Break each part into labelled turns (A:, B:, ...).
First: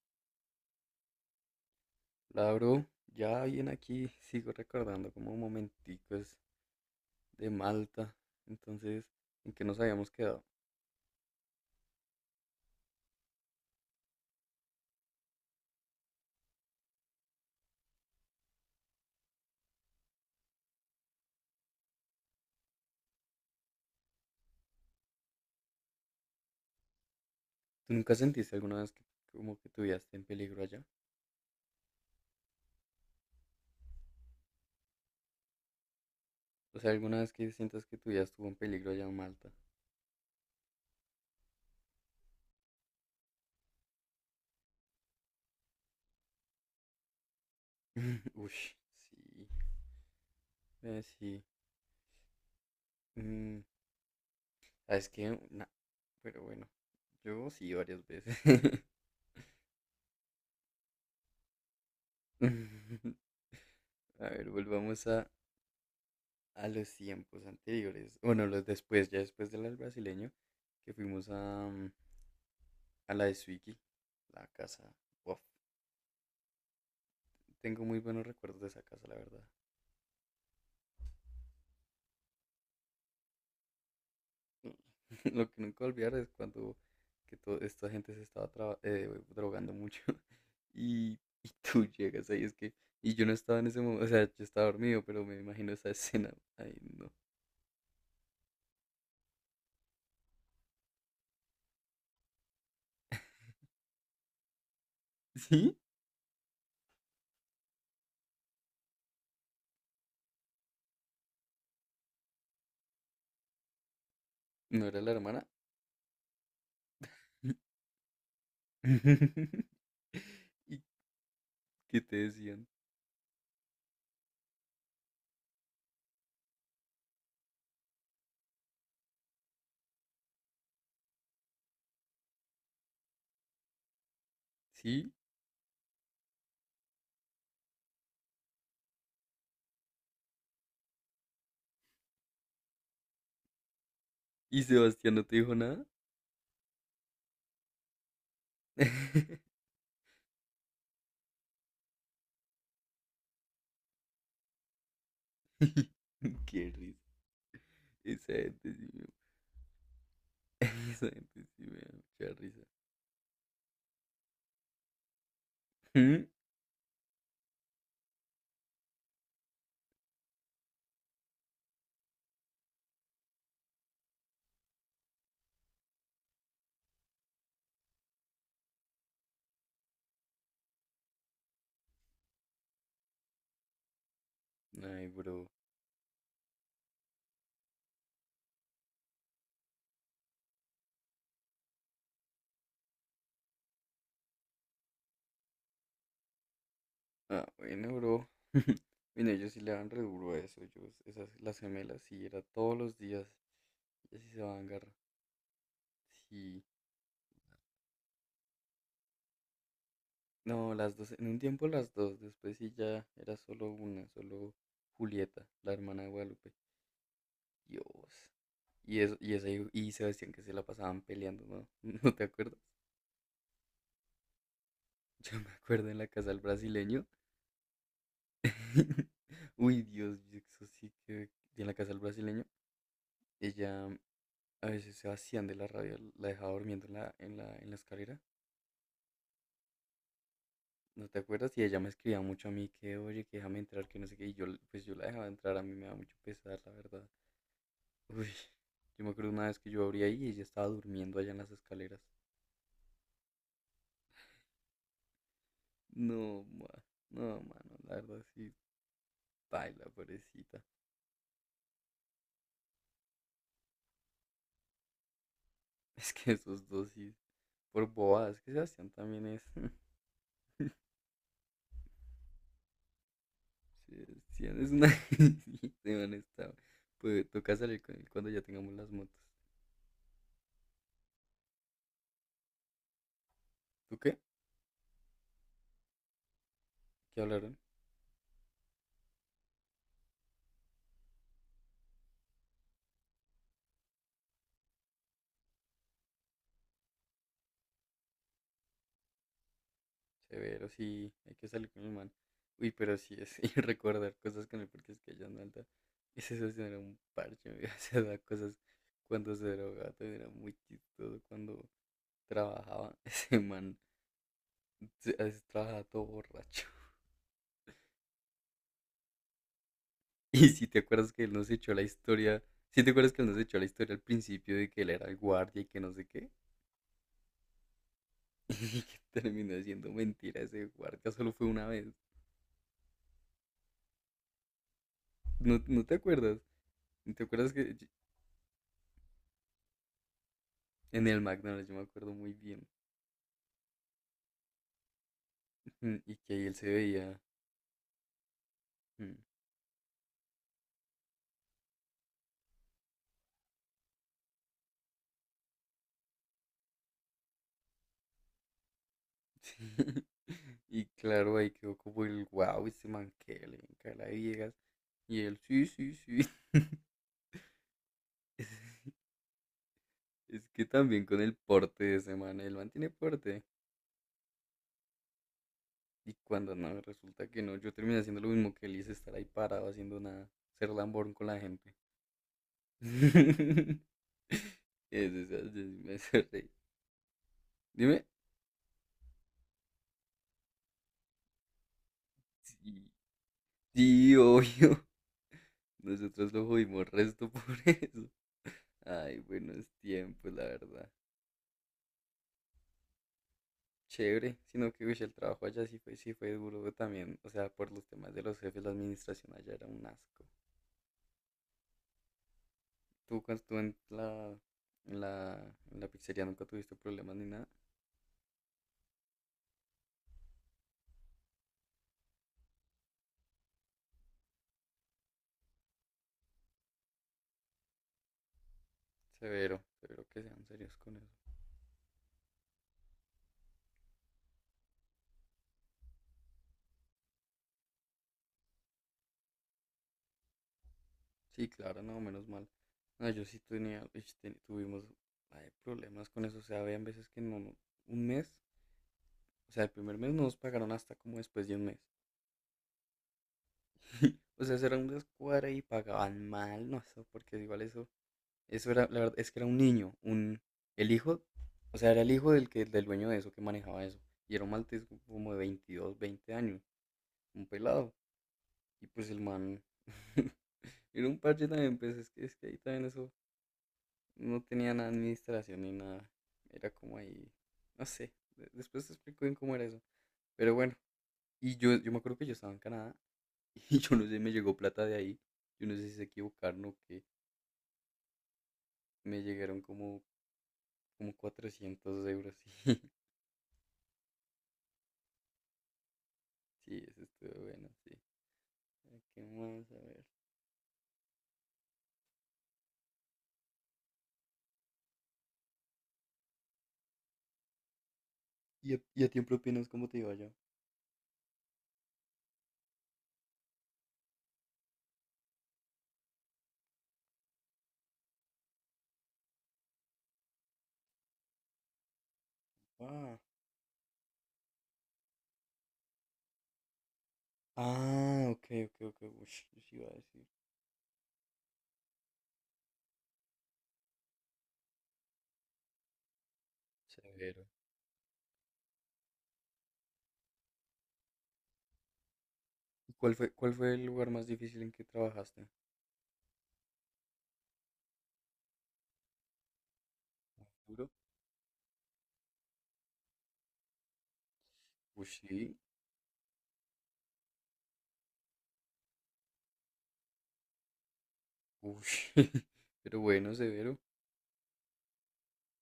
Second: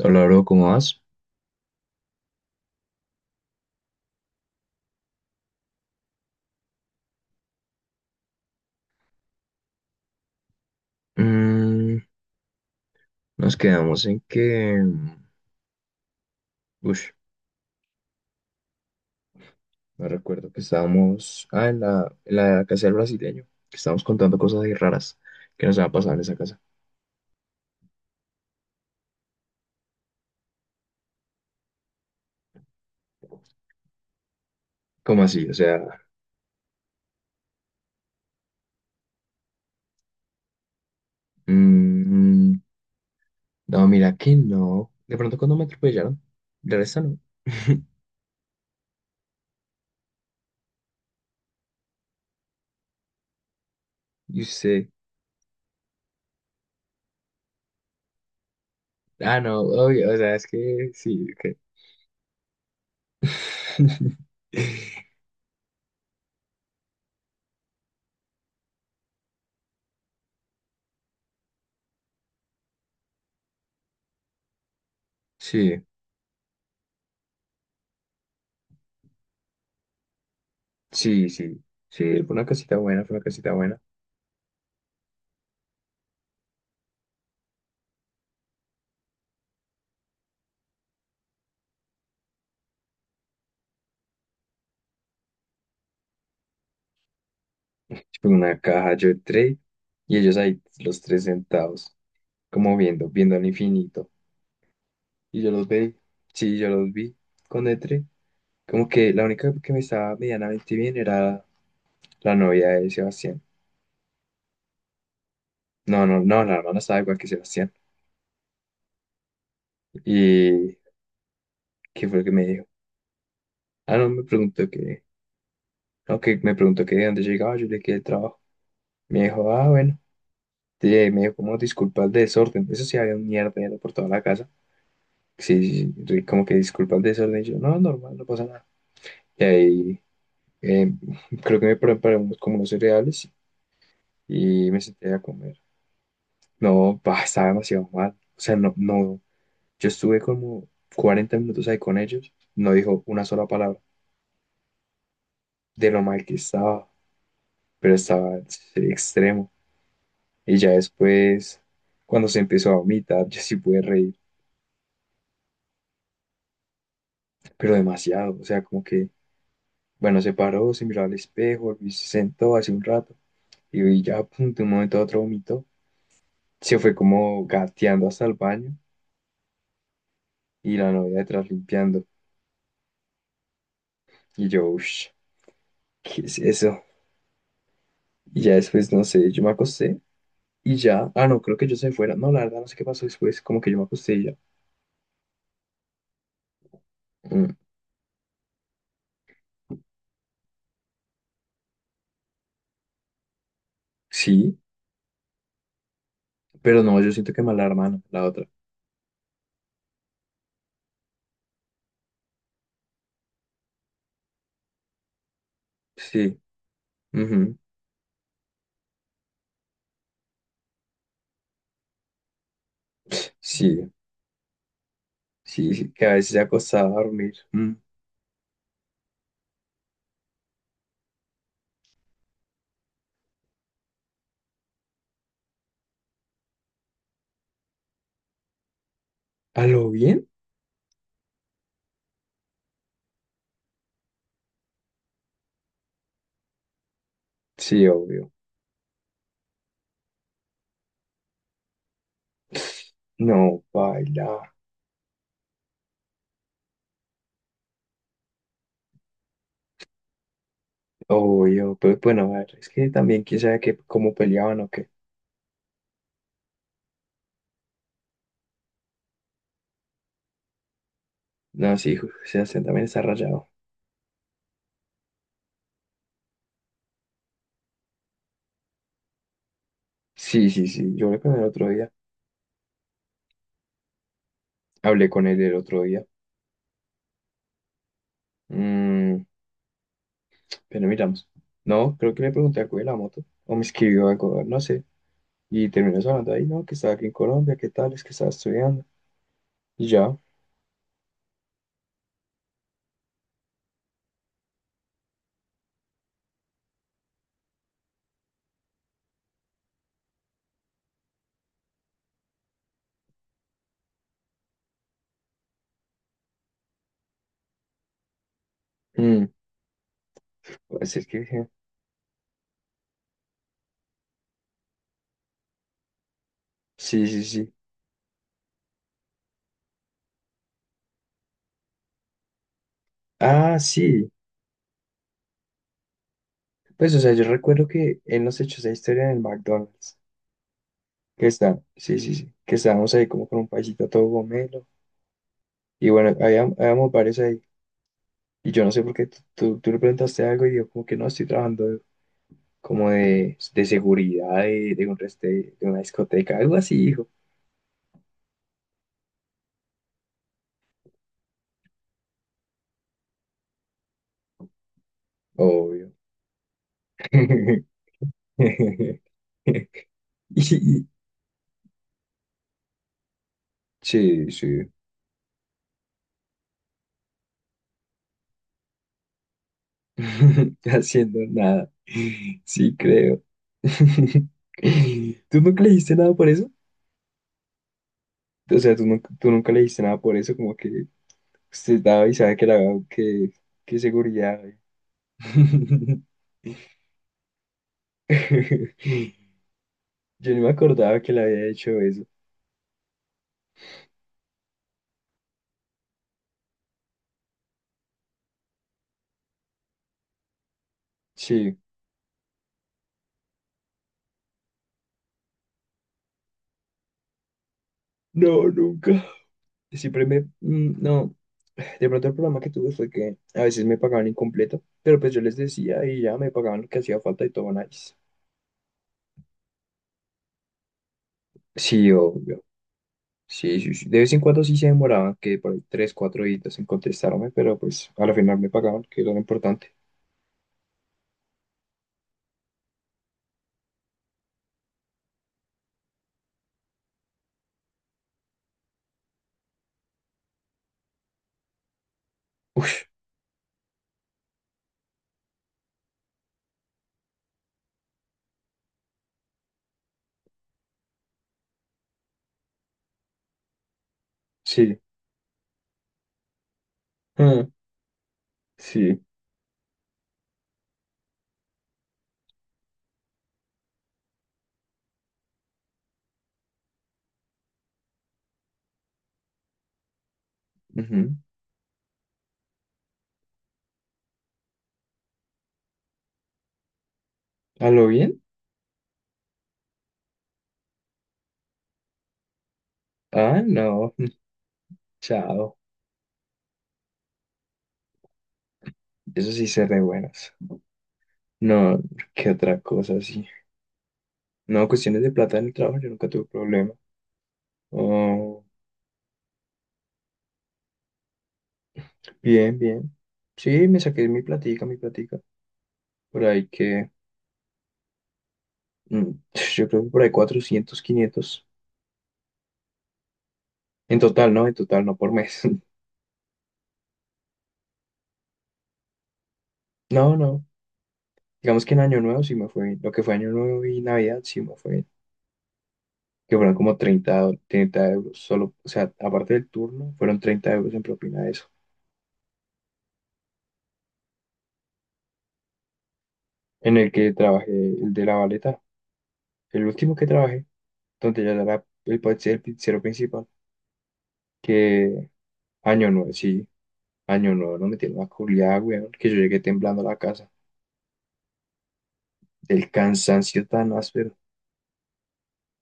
A: Hola, bro, ¿cómo vas?
B: La bro, ya bien aquí sigo recordando como momenticos de Malta. Entonces, ¿en qué nos habíamos quedado?
A: Mm, Nos quedamos en que... Ush, me recuerdo que estábamos... Ah, en la casa del brasileño. Que estábamos contando cosas ahí raras que nos han pasado en esa casa.
B: ¿Tú nunca sentiste alguna vez que como que tu vida esté en peligro allá?
A: ¿Cómo así? O sea...
B: O sea, ¿alguna vez que sientas que tu vida estuvo en peligro allá en Malta?
A: mm, no, mira que no. De pronto cuando me atropellaron. De resto no.
B: Ush, sí, sí. Mm,
A: Y usted...
B: ¿Sabes qué? Nah, pero bueno, yo sí varias veces.
A: Ah, no, obvio. O sea, es que sí, que...
B: A ver, volvamos a los tiempos anteriores. Bueno, los después, ya después del brasileño, que fuimos a la de Swiggy, la casa. Uf,
A: Sí,
B: tengo muy buenos recuerdos de esa casa, la verdad.
A: sí, sí. Sí, fue una casita buena, fue una casita buena.
B: Lo que nunca olvidar es cuando que toda esta gente se estaba drogando mucho y, y tú llegas ahí, es que, y yo no estaba en ese momento, o sea, yo estaba dormido, pero me imagino esa escena. Ay, no.
A: Tipo, en una caja yo trade y ellos ahí los tres sentados, como viendo, viendo al infinito. Y yo los
B: ¿Sí?
A: vi, sí, yo los vi con Etre. Como que la única que me estaba medianamente bien era la novia de Sebastián.
B: ¿No era la hermana?
A: No, no, no, la hermana estaba igual que Sebastián. ¿Y
B: ¿Y qué
A: qué
B: te
A: fue lo que me dijo?
B: decían?
A: Ah, no, me preguntó que, no, que me preguntó que de dónde llegaba, yo le quedé el trabajo. Me dijo, ah, bueno. Sí, me dijo, como disculpa el desorden. Eso sí, había un mierdero por toda la casa.
B: ¿Sí?
A: Sí, sí, sí, como que disculpa el desorden. Y yo, no, normal, no pasa nada. Y ahí eh, creo que me preparamos como unos cereales
B: ¿Y
A: y me senté
B: Sebastián
A: a
B: no te dijo
A: comer.
B: nada?
A: No, pa, estaba demasiado mal. O sea, no, no. Yo estuve como 40 minutos ahí con ellos. No dijo una sola palabra de lo mal que
B: Qué
A: estaba,
B: risa.
A: pero
B: Esa
A: estaba sí,
B: gente, sí,
A: extremo. Y ya
B: esa gente
A: después,
B: sí me da
A: cuando
B: mucha
A: se
B: risa.
A: empezó a vomitar, yo sí pude reír,
B: ¿Mm?
A: pero demasiado. O sea, como que, bueno, se paró, se miró al espejo y se sentó hace un rato. Y ya, pum, de un momento a otro vomitó. Se fue como gateando hasta el baño y la novia detrás limpiando. Y yo,
B: Ay,
A: uff,
B: bro.
A: ¿qué es eso? Y ya después, no sé, yo me acosté y ya, ah, no, creo que yo se fuera. No, la verdad, no sé qué pasó después, como que yo me acosté y ya.
B: Ah,
A: "Mm,
B: bueno, bro. Mira, ellos sí le dan re duro a eso. Yo, esas, las gemelas, sí, era todos los días. Y así se
A: sí,
B: van garra. Sí.
A: pero no, yo siento que mala hermana, la otra.
B: No, las dos, en un tiempo las dos, después sí ya era solo una, solo Julieta, la hermana de
A: Sí,
B: Guadalupe.
A: ujú.
B: Dios. Y eso, y esa y Sebastián que se la pasaban peleando, ¿no? ¿No te acuerdas?
A: Sí,
B: Yo me
A: sí,
B: acuerdo
A: sí,
B: en
A: que
B: la
A: a
B: casa
A: veces se
B: del
A: acostaba a
B: brasileño.
A: dormir. "Mm,
B: Uy, Dios, eso sí que. Y en la casa del brasileño. Ella, a veces Sebastián de la radio la dejaba durmiendo en la escalera,
A: ¿a lo bien?
B: ¿no te acuerdas? Y ella me escribía mucho a mí que, oye, que déjame entrar, que no sé qué. Y yo, pues yo la dejaba entrar, a mí me da mucho pesar, la verdad.
A: Sí,
B: Uy,
A: obvio.
B: yo me acuerdo una vez que yo abrí ahí y ella estaba durmiendo allá en las escaleras.
A: No, baila,
B: No, no, mano, la verdad sí, baila, pobrecita.
A: obvio, pero bueno, a ver, es que también quién sabe que, cómo peleaban o qué.
B: Es que esos dos sí, por bobadas, es que Sebastián también es.
A: No, sí, Sebastián también está rayado.
B: Sebastián es una. Sí, Sebastián está. Pues toca salir con él cuando ya tengamos las motos.
A: Sí, sí, sí, yo hablé con el otro día.
B: ¿Tú qué?
A: Hablé con él el otro día.
B: ¿Qué hablaron?
A: Mm, pero miramos. No, creo que le pregunté algo de la moto. O me escribió algo, no sé. Y terminó hablando ahí, ¿no? Que estaba aquí en Colombia, ¿qué tal? Es que estaba estudiando. Y ya.
B: Severo, sí, hay que salir con el man. Uy, pero sí es, y recordar cosas con él porque es que yo no alta. Ese socio era un parche, me hacía dar cosas cuando se drogaba, también era muy chistoso cuando trabajaba. Ese man a veces trabajaba todo borracho.
A: Mm,
B: Y si te
A: pues es
B: acuerdas
A: que
B: que él
A: dije,
B: nos echó la historia, si te acuerdas que él nos echó la historia al principio de que él era el guardia y que no sé qué,
A: sí, sí, sí.
B: y que terminó siendo mentira ese guardia, solo fue una vez.
A: Ah, sí.
B: ¿No, no te acuerdas?
A: Pues, o sea,
B: ¿No?
A: yo
B: ¿Te acuerdas
A: recuerdo
B: que
A: que él nos echó esa historia en el McDonald's.
B: en el
A: Que está,
B: McDonald's? Yo me
A: sí,
B: acuerdo
A: sí, sí.
B: muy
A: Que
B: bien.
A: estábamos ahí como con un paisito todo gomelo. Y bueno,
B: Y que ahí él se
A: habíamos varios
B: veía.
A: ahí. Y yo no sé por qué
B: Mm,
A: tú le preguntaste algo y yo como que no estoy trabajando como de seguridad de una discoteca, algo así, hijo.
B: sí. Y claro, ahí quedó como el wow, este man que le encae la viejas. Y él, sí,
A: Obvio.
B: sí, sí. Es es que
A: Y-
B: también con el porte de ese man, el man tiene porte.
A: Sí, sí.
B: Y cuando no, resulta que no, yo terminé haciendo lo mismo que él y hice, estar ahí parado haciendo nada, ser lamborn
A: Haciendo
B: con la
A: nada.
B: gente.
A: Sí, creo.
B: Eso, eso,
A: ¿Tú nunca
B: eso,
A: le
B: me
A: dijiste nada
B: hace
A: por eso?
B: reír. Dime,
A: O sea, tú nunca le dijiste nada por eso? Como que usted daba y sabe que la
B: sí,
A: que, que
B: sí,
A: seguridad, hay.
B: obvio. Nosotros lo jodimos resto por eso. Ay, buenos tiempos,
A: Yo ni
B: la
A: me
B: verdad.
A: acordaba que le había hecho eso.
B: Chévere, sino que uy, el trabajo allá sí fue duro también. O sea, por los temas de los jefes, la administración allá era un asco.
A: Sí.
B: ¿Tú cuando estuvo en la pizzería nunca tuviste problemas ni nada?
A: No, nunca. Siempre me, no, de pronto el problema que tuve fue que a veces me pagaban incompleto, pero pues yo les decía y ya me pagaban lo que hacía falta y todo nice.
B: Severo, severo que sean serios con eso.
A: Sí, obvio. Sí, sí, sí. De vez en cuando sí se demoraban, que por ahí 3, 4 días en contestarme, pero pues al final me pagaban, que era lo importante.
B: Sí, claro, no, menos mal. No, yo sí tenía, tuvimos ay, problemas con eso. O sea, habían veces que un mes, o sea, el primer mes no nos pagaron hasta como después de un mes. O sea, eso era una escuadra y pagaban mal, no sé, porque igual eso, eso era, la verdad, es que era un niño, un, el hijo, o sea, era el hijo del que, del dueño de eso que manejaba eso, y era un
A: Sí.
B: maltés como de 22 20 años,
A: Ah,
B: un pelado, y
A: sí.
B: pues el man, era un parche también, pues es que ahí también eso, no tenía nada de administración ni nada, era como ahí, no sé, de- después te explico bien cómo era eso, pero bueno,
A: Ujú.
B: y yo me acuerdo que yo estaba en Canadá, y yo no sé, me llegó plata de ahí, yo no sé si se equivocaron o qué,
A: ¿A lo bien?
B: me llegaron como 400 euros.
A: Ah, no. Chao.
B: Sí, sí, eso estuvo bueno, sí. A ver, ¿qué
A: Eso sí se
B: más? A
A: re
B: ver.
A: buenas. No, qué otra cosa, sí. No, cuestiones de plata en el trabajo, yo nunca tuve problema. Oh.
B: Y a ti en propinas cómo te iba yo?
A: Bien, bien. Sí, me saqué mi platica, mi platica. Por ahí que, mm, yo creo que por ahí 400, 500.
B: Ah,
A: En total, ¿no? En total, no por mes.
B: ah, ok, ok, ok. Ush, yo sí iba a
A: No,
B: decir.
A: no. Digamos que en Año Nuevo sí me fue bien. Lo que fue Año Nuevo y Navidad sí me fue bien. Que fueron como
B: Severo.
A: 30 euros solo. O sea, aparte del turno, fueron 30 euros en propina de eso.
B: ¿Y? ¿Cuál fue el lugar más difícil en que trabajaste?
A: En el que trabajé, el de la baleta. El último que trabajé,
B: ¿Duro?
A: donde ya era el, el pizzero principal.
B: Uy,
A: Que
B: sí,
A: Año Nuevo, sí. Año nuevo nos metieron una culiada, weón, que yo llegué temblando a la casa
B: uy,
A: del
B: pero bueno,
A: cansancio tan
B: severo.
A: áspero.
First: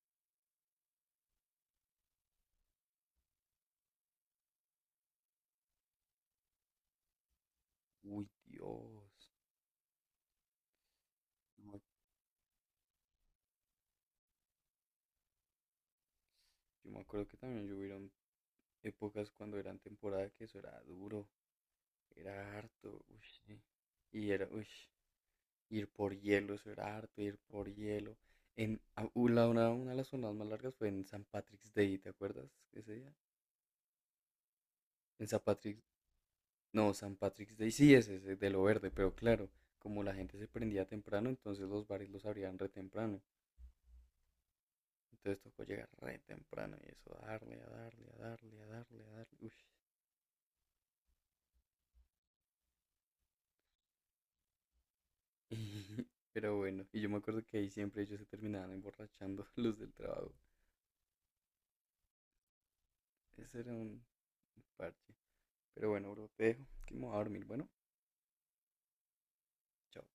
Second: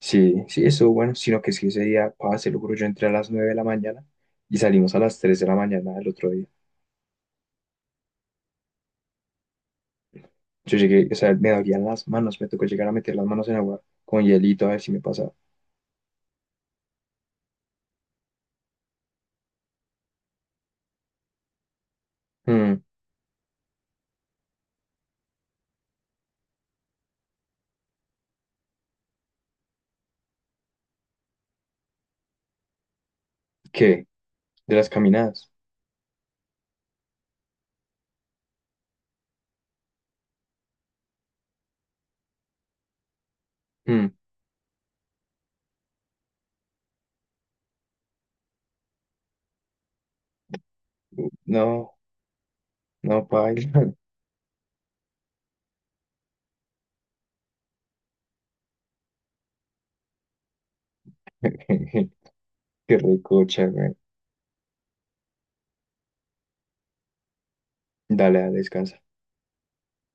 A: Sí, sí, estuvo bueno, sino que es que ese día, pa, se lo juro, yo entré a las 9 de la mañana y salimos a las 3 de la mañana del otro día.
B: Uy, Dios.
A: Yo llegué, o sea, me
B: Yo me,
A: dolían las manos, me tocó llegar a meter las manos en agua con hielito a ver si me pasaba.
B: yo me acuerdo que también yo hubieron épocas cuando eran temporada que eso era duro, era
A: Mm,
B: harto, uy, sí. Y era, uy, ir por hielo, eso era harto, ir por hielo. En, a- u- una de las zonas más largas fue en San Patrick's Day, ¿te acuerdas ese día?
A: ¿Qué? ¿De las
B: En San
A: caminadas?
B: Patrick's, no, San Patrick's Day sí ese es de lo verde, pero claro, como la gente se prendía temprano, entonces los bares los abrían re temprano.
A: Mm,
B: Entonces tocó llegar re temprano y eso, darle, a darle, a darle, a darle, a darle, uy.
A: no, no, pa.
B: Pero bueno, y yo me acuerdo que ahí siempre ellos se terminaban emborrachando los del trabajo.
A: Qué
B: Ese
A: recocha,
B: era
A: güey.
B: un parche. Pero bueno, bro, te dejo, que me voy a dormir, bueno.
A: Dale, dale, descansa.
B: Chao.